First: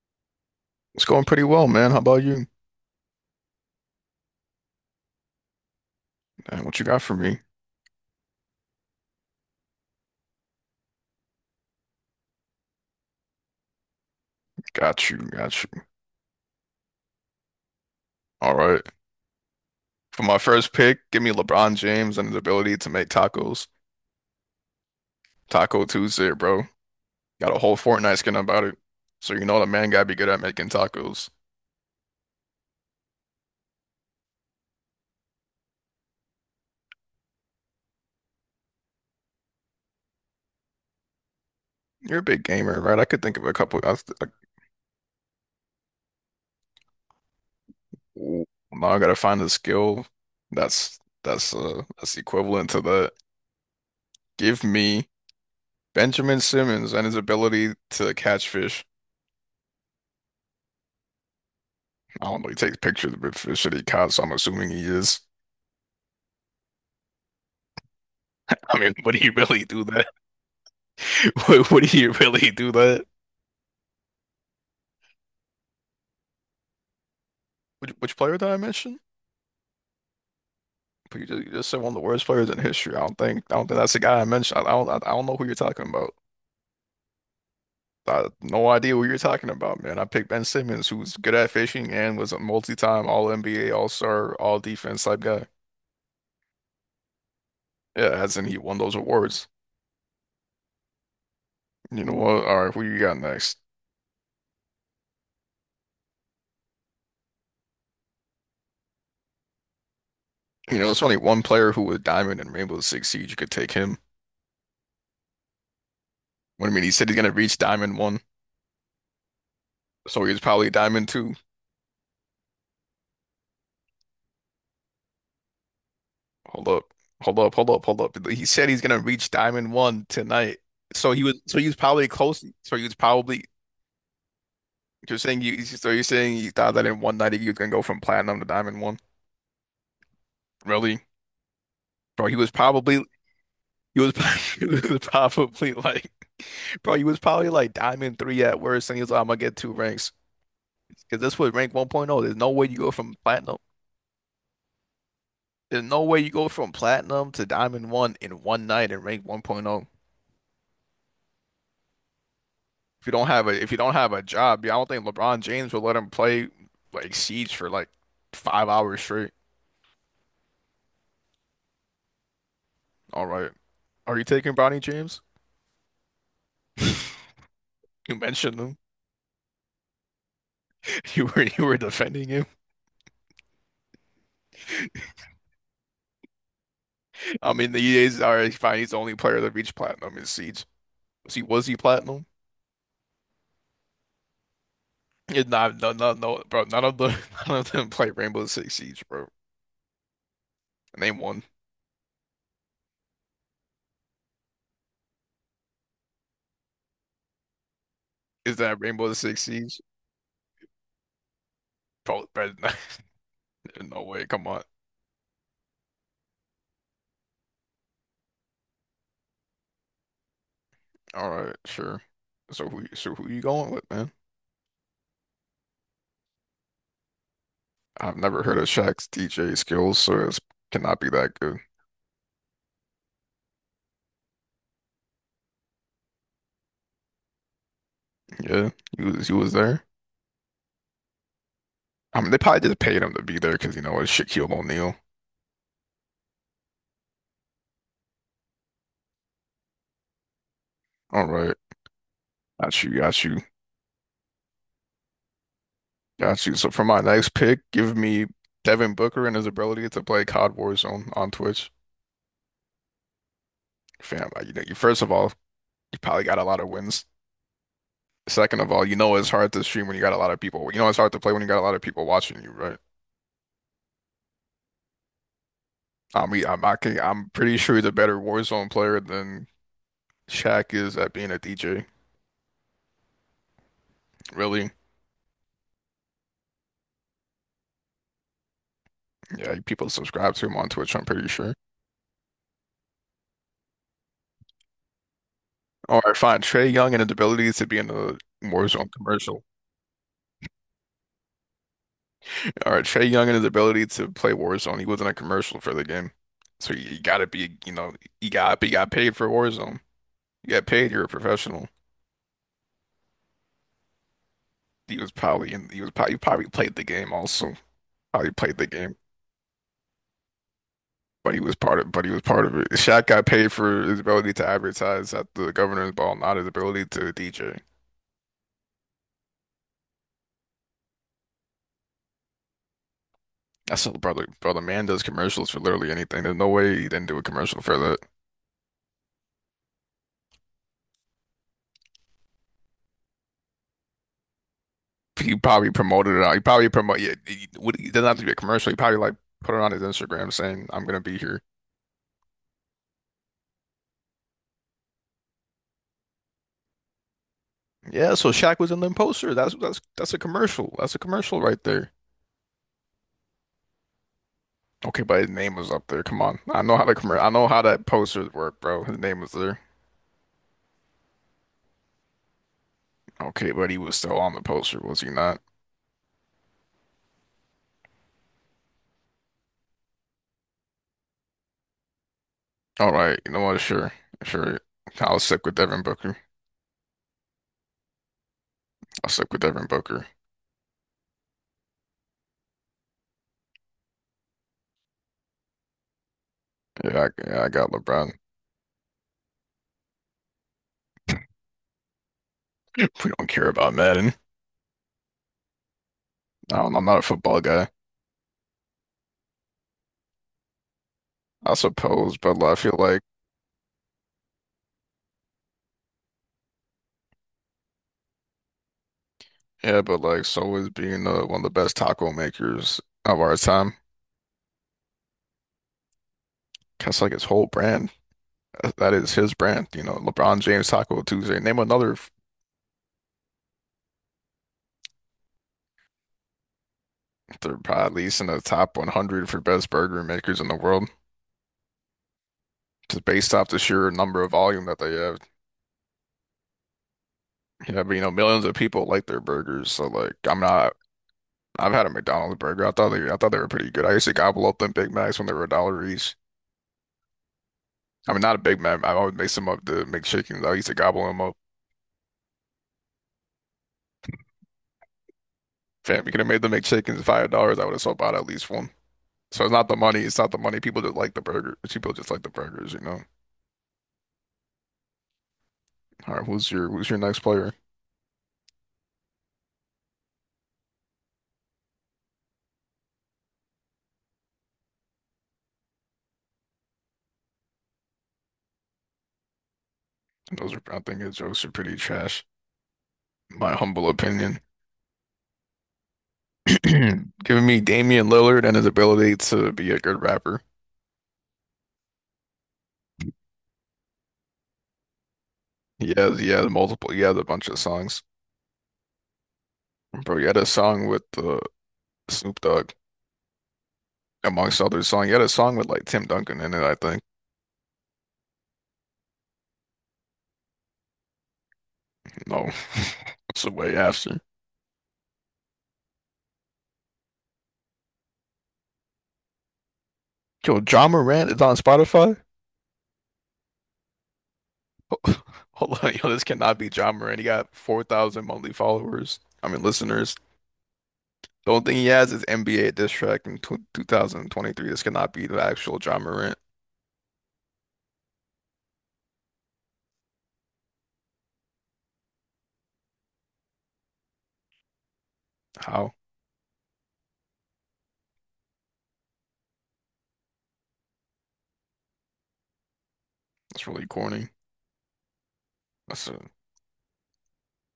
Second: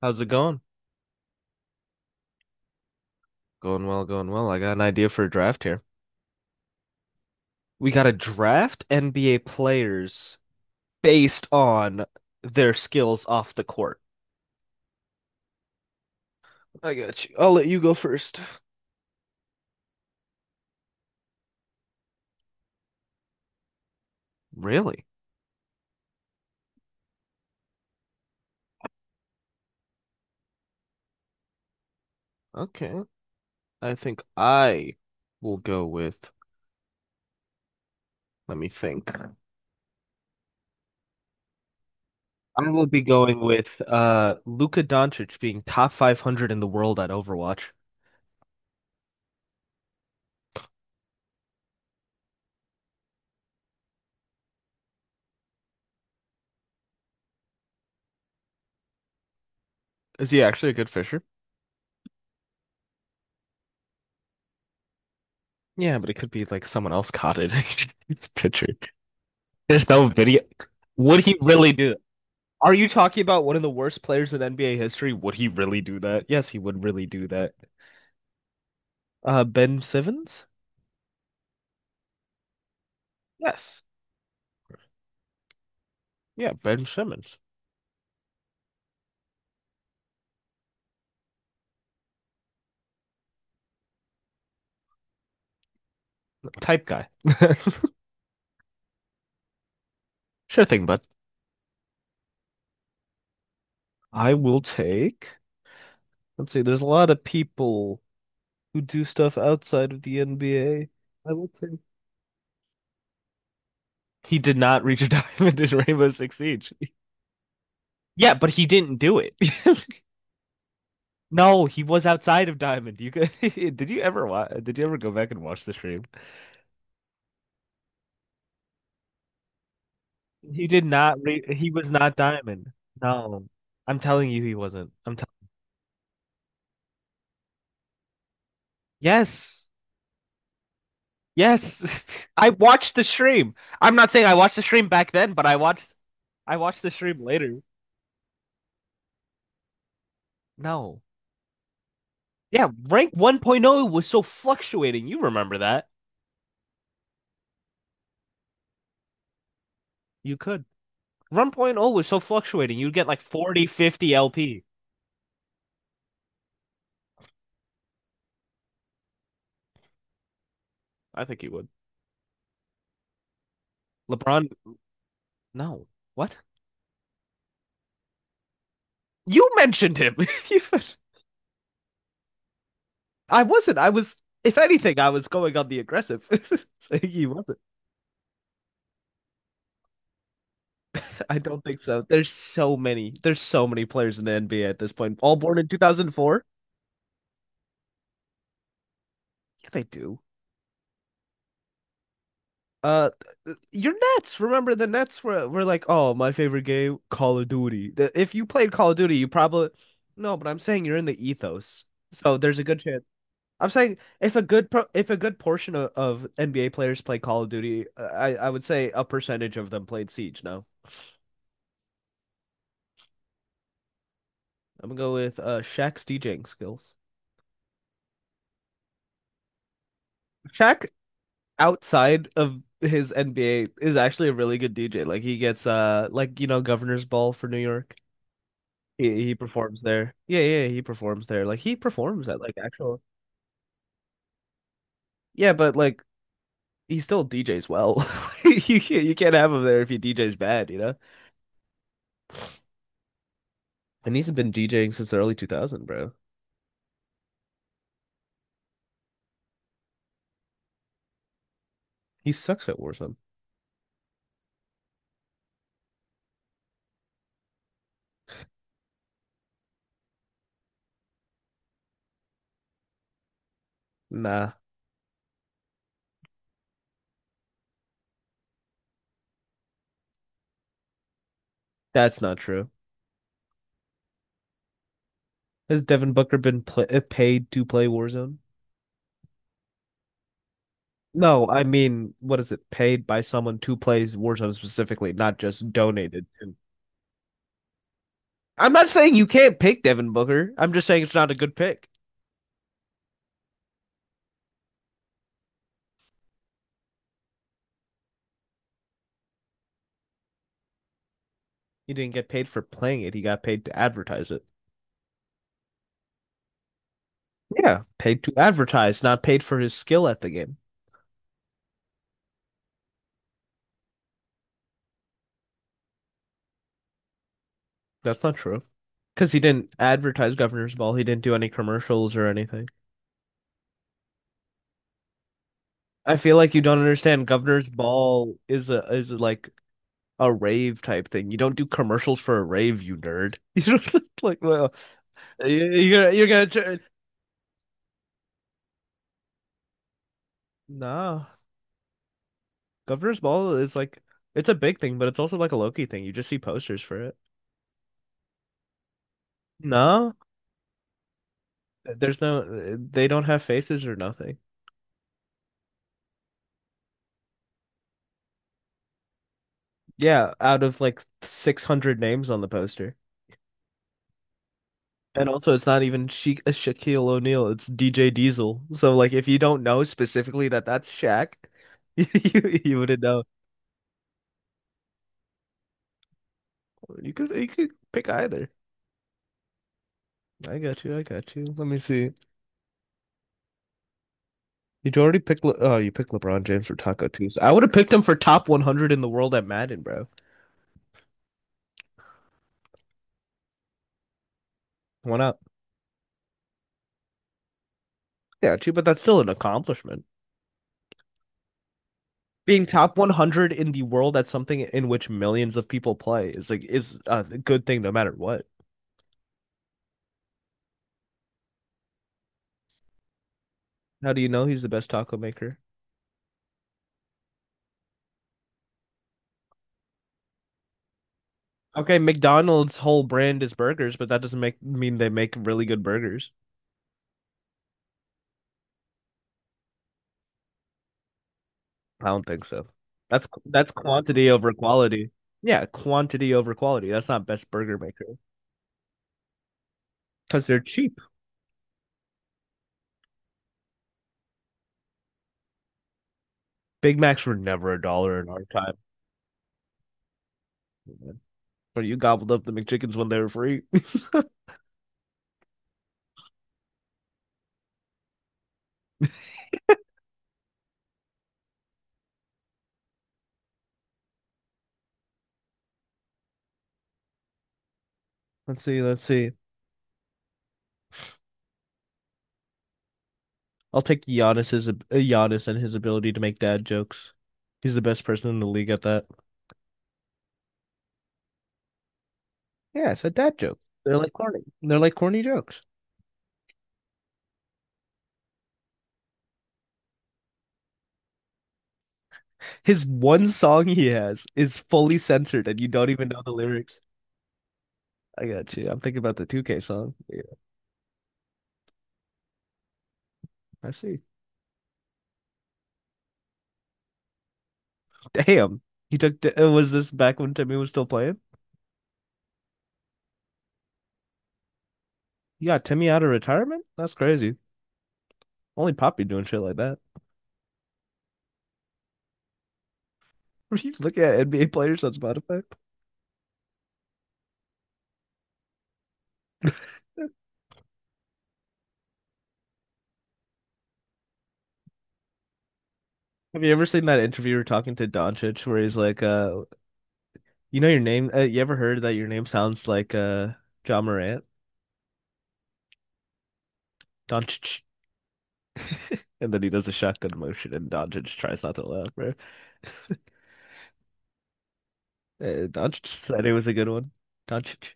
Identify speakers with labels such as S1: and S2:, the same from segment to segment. S1: How's it going?
S2: It's going pretty well, man. How about you?
S1: Going well, going well. I got an idea for a draft here.
S2: What you got for me?
S1: We got to draft NBA players based on their skills off the court.
S2: Got you, got you.
S1: I got you. I'll let you go first.
S2: All right. For my first pick, give me LeBron James and his ability to make tacos.
S1: Really?
S2: Taco Tuesday, bro. Got a whole Fortnite skin about it. So you know the man gotta be good at making tacos.
S1: Okay. I think I will go with, let me think.
S2: You're a big
S1: I
S2: gamer,
S1: will
S2: right?
S1: be
S2: I could think
S1: going
S2: of a
S1: with
S2: couple. I,
S1: Luka Doncic being top 500 in the world at Overwatch.
S2: ooh, now I gotta find a skill that's that's equivalent to that. Give me Benjamin Simmons and his ability to catch fish.
S1: Is he actually a good fisher?
S2: I don't know. He takes pictures of the fish that he caught, so I'm assuming he is.
S1: Yeah, but it could be like someone else caught it. It's picture.
S2: I mean, would he really do
S1: There's
S2: that?
S1: no video. Would he
S2: Would,
S1: really
S2: would
S1: do—
S2: he really do
S1: Are you
S2: that?
S1: talking about one of the worst players in NBA history? Would he really do that? Yes, he would really do that.
S2: Which player did I mention?
S1: Ben Simmons?
S2: But you just said one of the worst players in history. I don't think
S1: Yes.
S2: that's the guy I mentioned. I don't know who you're talking about.
S1: Yeah, Ben Simmons.
S2: I no idea what you're talking about, man. I picked Ben Simmons, who's good at fishing and was a multi-time All NBA, All Star, All Defense type guy.
S1: Type guy.
S2: Yeah, as in he won those awards.
S1: Sure thing, bud.
S2: You know what? All right, who you got next?
S1: I will take. Let's see, there's a lot of people who do stuff outside of the
S2: You
S1: NBA.
S2: know, it's only
S1: I
S2: one
S1: will
S2: player
S1: take.
S2: who was Diamond in Rainbow Six Siege. You could take him.
S1: He did not reach a diamond in Rainbow Six
S2: What
S1: Siege.
S2: do you mean? He said he's gonna reach Diamond one,
S1: Yeah, but he didn't do it.
S2: so he's probably Diamond two.
S1: No, he was outside of Diamond. You could, did you ever go back and watch the stream?
S2: Hold up. Hold up. Hold up. Hold up. He said he's gonna reach Diamond One tonight.
S1: He did
S2: So
S1: not
S2: he was
S1: re
S2: so he
S1: he
S2: was
S1: was
S2: probably
S1: not
S2: close.
S1: Diamond.
S2: So he was
S1: No.
S2: probably.
S1: I'm telling you he wasn't. I'm
S2: you're
S1: telling—
S2: saying you so you're saying you thought that in one night you can go from platinum to diamond one?
S1: Yes.
S2: Really?
S1: Yes.
S2: Bro, he
S1: I
S2: was
S1: watched
S2: probably
S1: the stream. I'm
S2: he
S1: not
S2: was,
S1: saying I watched the
S2: he
S1: stream
S2: was
S1: back then, but I
S2: probably
S1: watched
S2: like
S1: I watched the
S2: he was
S1: stream
S2: probably
S1: later.
S2: like diamond three at worst and he was like, I'm gonna get two ranks.
S1: No.
S2: Because this was rank 1.0. There's no way
S1: Yeah,
S2: you go
S1: rank
S2: from platinum.
S1: 1.0 was so fluctuating. You remember
S2: There's
S1: that.
S2: no way you go from platinum to diamond one in one night in rank 1.0.
S1: You could. 1.0 was so fluctuating. You'd
S2: If
S1: get
S2: you
S1: like
S2: don't have a
S1: 40, fifty 50
S2: job,
S1: LP.
S2: yeah, I don't think LeBron James will let him play like Siege for like 5 hours straight.
S1: I think you would.
S2: All right. Are you
S1: LeBron,
S2: taking Bronny James?
S1: no. What?
S2: You mentioned him.
S1: You mentioned him. You—
S2: You were defending him.
S1: I wasn't. I was, if anything, I was going on the aggressive. Saying he
S2: I
S1: wasn't.
S2: mean the EA's already fine, he's the only player that reached platinum in Siege. Was
S1: I
S2: he
S1: don't
S2: was he
S1: think so.
S2: platinum?
S1: There's so many. There's so many players in the NBA at this point. All
S2: Yeah,
S1: born in
S2: nah, no no no
S1: 2004?
S2: bro, none of the none of them played Rainbow Six Siege, bro.
S1: Yeah, they do.
S2: Name one.
S1: Uh, your Nets. Remember the Nets were like, oh, my favorite game, Call of Duty. The— If you
S2: Is
S1: played
S2: that
S1: Call of
S2: Rainbow
S1: Duty, you
S2: Six
S1: probably—
S2: Siege?
S1: No, but I'm saying you're in the ethos,
S2: Bro,
S1: so
S2: bro,
S1: there's a good chance. I'm saying
S2: no way,
S1: if a
S2: come on.
S1: good pro if a good portion of NBA players play Call of Duty, I would say a percentage of them played Siege. No,
S2: All right, sure. So who you going with, man?
S1: I'm gonna go with Shaq's DJing skills.
S2: I've never heard of Shaq's DJ skills, so it
S1: Shaq
S2: cannot be that good.
S1: outside of his NBA is actually a really good DJ. Like he gets like Governor's Ball for New York.
S2: Yeah, he
S1: He
S2: was he
S1: he
S2: was
S1: performs
S2: there.
S1: there. Yeah, yeah, he performs there. Like he
S2: I
S1: performs
S2: mean, they
S1: at like
S2: probably just
S1: actual—
S2: paid him to be there because you know it's Shaquille O'Neal.
S1: Yeah, but like he still DJs well. You can't have him there if he DJs bad, you know?
S2: All right, got you, got you,
S1: And he's been DJing since the early 2000, bro.
S2: got you. So for my next pick, give me Devin Booker and his ability to play COD Warzone on Twitch.
S1: He sucks at Warzone.
S2: Fam, like, you first of all, you probably got a lot of wins. Second of all, you know it's hard to stream when you got a lot of people. You know it's hard to play when you got a lot of people watching you, right?
S1: Nah,
S2: I mean, I'm pretty sure he's a better Warzone player than Shaq is at being a DJ.
S1: that's not true.
S2: Really?
S1: Has Devin Booker been pl paid to play Warzone?
S2: Yeah, people subscribe to him on Twitch, I'm pretty
S1: No,
S2: sure.
S1: I mean, what is it? Paid by someone to play Warzone specifically, not just
S2: All right,
S1: donated
S2: fine.
S1: to.
S2: Trae Young and his ability to be in a
S1: I'm not
S2: Warzone
S1: saying you
S2: commercial.
S1: can't pick Devin Booker. I'm just saying it's not a good pick.
S2: All right, Trae Young and his ability to play Warzone. He was in a commercial for the game. So gotta be, you got paid for Warzone. You got paid, you're a professional.
S1: He didn't get paid for playing it. He got paid to advertise it.
S2: He was probably played the game also.
S1: Yeah, paid
S2: Probably
S1: to
S2: played the game.
S1: advertise, not paid for his skill at the game.
S2: But he was part of it. Shaq got paid for his ability to advertise at the governor's ball, not his ability to DJ.
S1: That's not true. Because he didn't advertise Governor's Ball. He didn't do any commercials or anything.
S2: That's what, brother, bro. The man does commercials for literally
S1: I
S2: anything.
S1: feel
S2: There's no
S1: like you
S2: way
S1: don't
S2: he didn't do a
S1: understand.
S2: commercial
S1: Governor's
S2: for that.
S1: Ball is a is like a rave type thing. You don't do commercials for a rave, you nerd. You don't like, well,
S2: He probably
S1: you- are
S2: promoted it
S1: you're
S2: out. He
S1: gonna
S2: probably
S1: turn.
S2: promote. Yeah, it doesn't have to be a commercial. He probably like put it on his Instagram saying, "I'm gonna be
S1: No,
S2: here."
S1: Governor's Ball is like it's a big thing, but it's also like a Loki thing. You just see posters for it.
S2: Yeah, so Shaq was in the poster. That's that's
S1: No,
S2: that's a commercial. That's a commercial right there.
S1: there's no— they don't have faces or nothing.
S2: Okay, but his name was up there. Come on, I know how the commer. I know how that posters work, bro. His name was there.
S1: Yeah, out of like 600 names on the poster.
S2: Okay, but he was still on the poster, was he
S1: And
S2: not?
S1: also, it's not even Shaquille O'Neal, it's DJ Diesel. So, like, if you don't know specifically that that's Shaq, you
S2: All
S1: wouldn't
S2: right,
S1: know.
S2: you know what? Sure, sure. I'll stick with Devin Booker.
S1: You could pick either.
S2: I'll stick with Devin Booker.
S1: I got you. I got you. Let me see. You already picked. Oh, you picked LeBron James for Taco
S2: Yeah,
S1: Tuesday.
S2: I
S1: I would
S2: got
S1: have picked him
S2: LeBron.
S1: for top 100 in the world at Madden, bro.
S2: We don't care about Madden.
S1: Why not?
S2: I'm not a football guy,
S1: Yeah, true, but that's still an accomplishment.
S2: I suppose, but like, I
S1: Being
S2: feel
S1: top
S2: like,
S1: 100 in the world at something in which millions of people play is like is a good thing no matter what.
S2: yeah, but like, so is being one of the best taco makers of our time.
S1: How do you know he's the best taco maker?
S2: That's like his whole brand. That is his brand. You know, LeBron James Taco Tuesday. Name another
S1: Okay,
S2: f-
S1: McDonald's whole brand is burgers, but that doesn't make mean they make really good burgers.
S2: they're probably at least in the top 100 for best burger makers in the world,
S1: I don't think so.
S2: just
S1: That's
S2: based off the
S1: that's
S2: sheer number
S1: quantity
S2: of
S1: over
S2: volume that they
S1: quality.
S2: have.
S1: Yeah, quantity over quality. That's not best burger
S2: Yeah, but you know,
S1: maker
S2: millions of people like their burgers. So like, I'm
S1: because they're
S2: not.
S1: cheap.
S2: I've had a McDonald's burger. I thought they were pretty good. I used to gobble up them Big Macs when they were a dollar each.
S1: Big Macs were never a
S2: I
S1: dollar
S2: mean,
S1: in
S2: not a
S1: our
S2: Big
S1: time,
S2: man. I always make some of the McChickens. I used to gobble them up.
S1: but you gobbled up the McChickens when they were free.
S2: Fam, we could have made the McChickens $5. I would have sold out at least one. So it's not the money. It's not the money. People just like the burger. People just like the burgers. All right, who's your next player?
S1: Let's see, let's see. I'll take Giannis and his ability to make dad jokes. He's the best person in the league at that.
S2: I think his jokes are pretty trash,
S1: Yeah, it's a dad
S2: my
S1: joke.
S2: humble
S1: They're like
S2: opinion.
S1: corny. They're like corny jokes.
S2: Giving me Damian Lillard and his ability to be a good rapper.
S1: His one song he has is fully censored and you don't
S2: He
S1: even
S2: has
S1: know
S2: he
S1: the
S2: has
S1: lyrics.
S2: multiple. He has a bunch of songs,
S1: I got you. I'm thinking about the 2K song.
S2: bro.
S1: Yeah.
S2: He had a song with Snoop Dogg,
S1: I see.
S2: amongst others. Song he had a song with like Tim Duncan in it, I think.
S1: Damn. He took was this back when Timmy was still playing?
S2: No, that's the way after.
S1: You got Timmy out of retirement? That's crazy. Only Poppy doing shit like that.
S2: Yo, John Morant is on Spotify?
S1: Were you looking at NBA players on Spotify?
S2: Hold on, yo, this cannot be John Morant. He got 4,000 monthly followers. I mean, listeners. The only thing he has is NBA diss track in tw 2023. This cannot be the actual John Morant.
S1: Have you ever seen that interviewer talking to Doncic where he's like, you know your name. You ever heard that your name sounds like John Morant?
S2: How?
S1: Doncic, and then he does a shotgun motion, and Doncic tries not to laugh, bro.
S2: That's really corny.
S1: Doncic
S2: That's a,
S1: said it was a good one. Doncic.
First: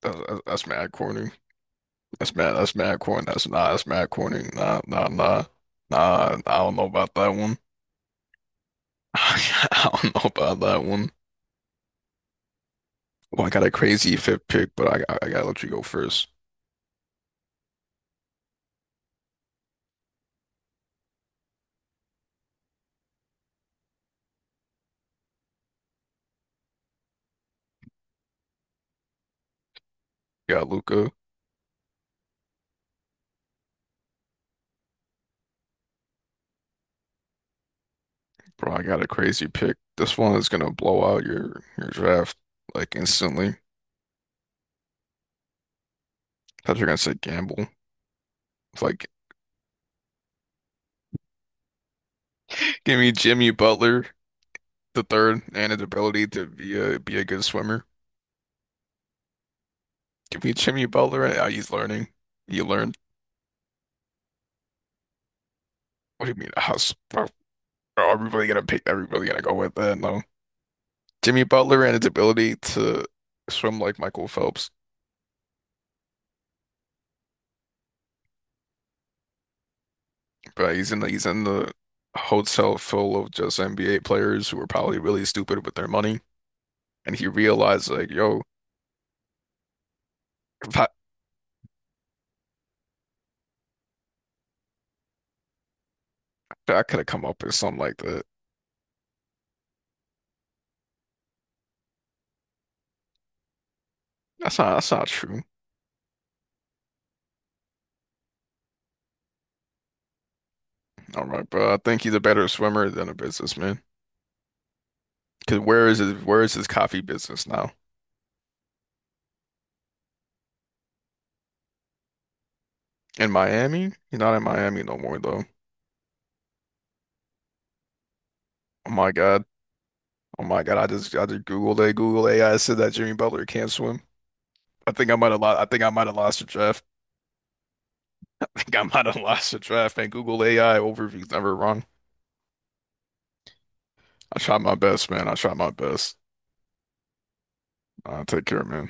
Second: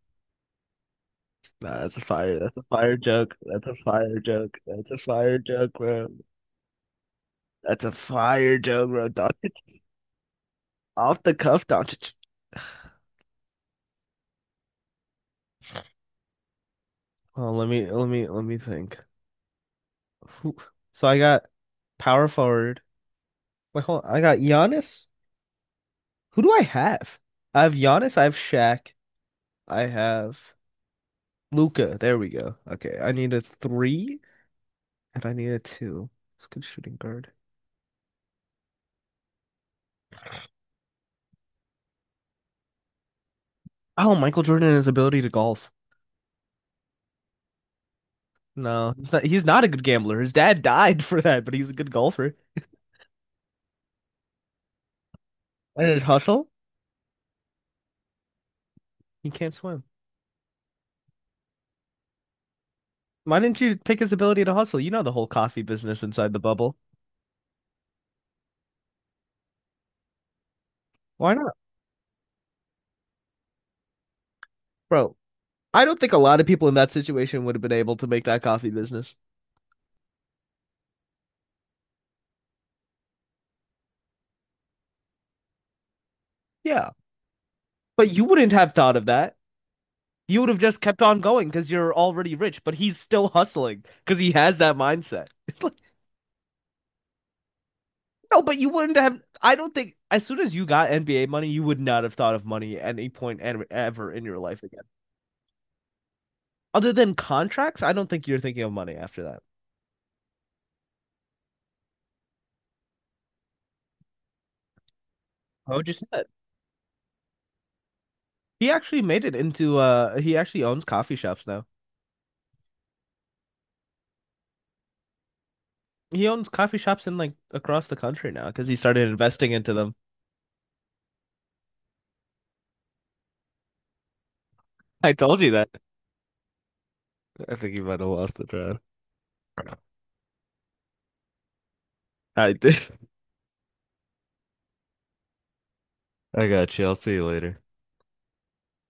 S2: that's mad corny.
S1: Nah, that's a
S2: That's
S1: fire.
S2: mad.
S1: That's a
S2: That's
S1: fire
S2: mad corny.
S1: joke.
S2: That's
S1: That's
S2: nah.
S1: a
S2: That's mad
S1: fire
S2: corny.
S1: joke.
S2: Nah,
S1: That's a
S2: nah,
S1: fire
S2: nah,
S1: joke, bro.
S2: nah. I don't know about that one.
S1: That's a fire joke, bro. Doncic
S2: I don't know about that one.
S1: off the cuff, Doncic.
S2: Well, I got a crazy fifth pick, but I gotta let you go first.
S1: Oh, let me think. Who? So I got power forward. Wait, hold on. I got Giannis. Who do I have? I have Giannis. I have Shaq. I have
S2: Got Luca.
S1: Luca. There we go. Okay, I need a three and I need a two. It's a good shooting guard.
S2: Bro, I got a crazy pick. This one is gonna blow out your draft like instantly.
S1: Oh, Michael Jordan and his ability to golf.
S2: Thought you are gonna say Gamble. It's
S1: No,
S2: like
S1: he's not. He's not a good gambler. His dad died for that, but he's a good golfer.
S2: give me Jimmy Butler the third and his
S1: And his
S2: ability to
S1: hustle?
S2: be a good swimmer.
S1: He can't swim.
S2: Give me Jimmy Butler and he's learning. He learned.
S1: Why didn't you pick his ability to hustle? You know the whole coffee business
S2: What do
S1: inside
S2: you
S1: the
S2: mean?
S1: bubble.
S2: How's are we really gonna pick? Are we really gonna go with that? No.
S1: Why
S2: Jimmy
S1: not,
S2: Butler and his ability to swim like Michael Phelps.
S1: bro? I don't think a lot of people in that situation would have been able to make that coffee business.
S2: But he's in the hotel full of just NBA players who are probably really stupid with their money.
S1: Yeah,
S2: And he realized
S1: but
S2: like,
S1: you
S2: yo,
S1: wouldn't have thought of that. You would have
S2: if
S1: just
S2: I,
S1: kept on going because you're already rich, but he's still hustling because he has that mindset. It's like,
S2: I could have come up with something like that.
S1: no, but you wouldn't have. I don't think as soon as you got NBA money, you would not have thought of money at any point ever in your
S2: That's
S1: life
S2: not
S1: again.
S2: that's not true.
S1: Other than contracts, I don't think you're thinking of money after that.
S2: All right, bro. I think he's a better swimmer than a businessman. Cause
S1: How would
S2: where
S1: you—
S2: is his where is his coffee business now?
S1: he actually made it into— he actually owns coffee shops now.
S2: In Miami? He's not in Miami no more though.
S1: He owns coffee shops in like across the country now because he
S2: Oh
S1: started
S2: my God.
S1: investing into them.
S2: Oh my God. I just Googled it. Google AI said that Jimmy Butler can't swim. I think
S1: I
S2: I might
S1: told
S2: have
S1: you
S2: lost
S1: that.
S2: the draft.
S1: I think you might have lost the
S2: I think
S1: thread.
S2: I might have lost the draft and Google AI overview's never wrong.
S1: I did.
S2: I tried my best, man. I tried my best.
S1: I got you. I'll see you later.
S2: Take care, man.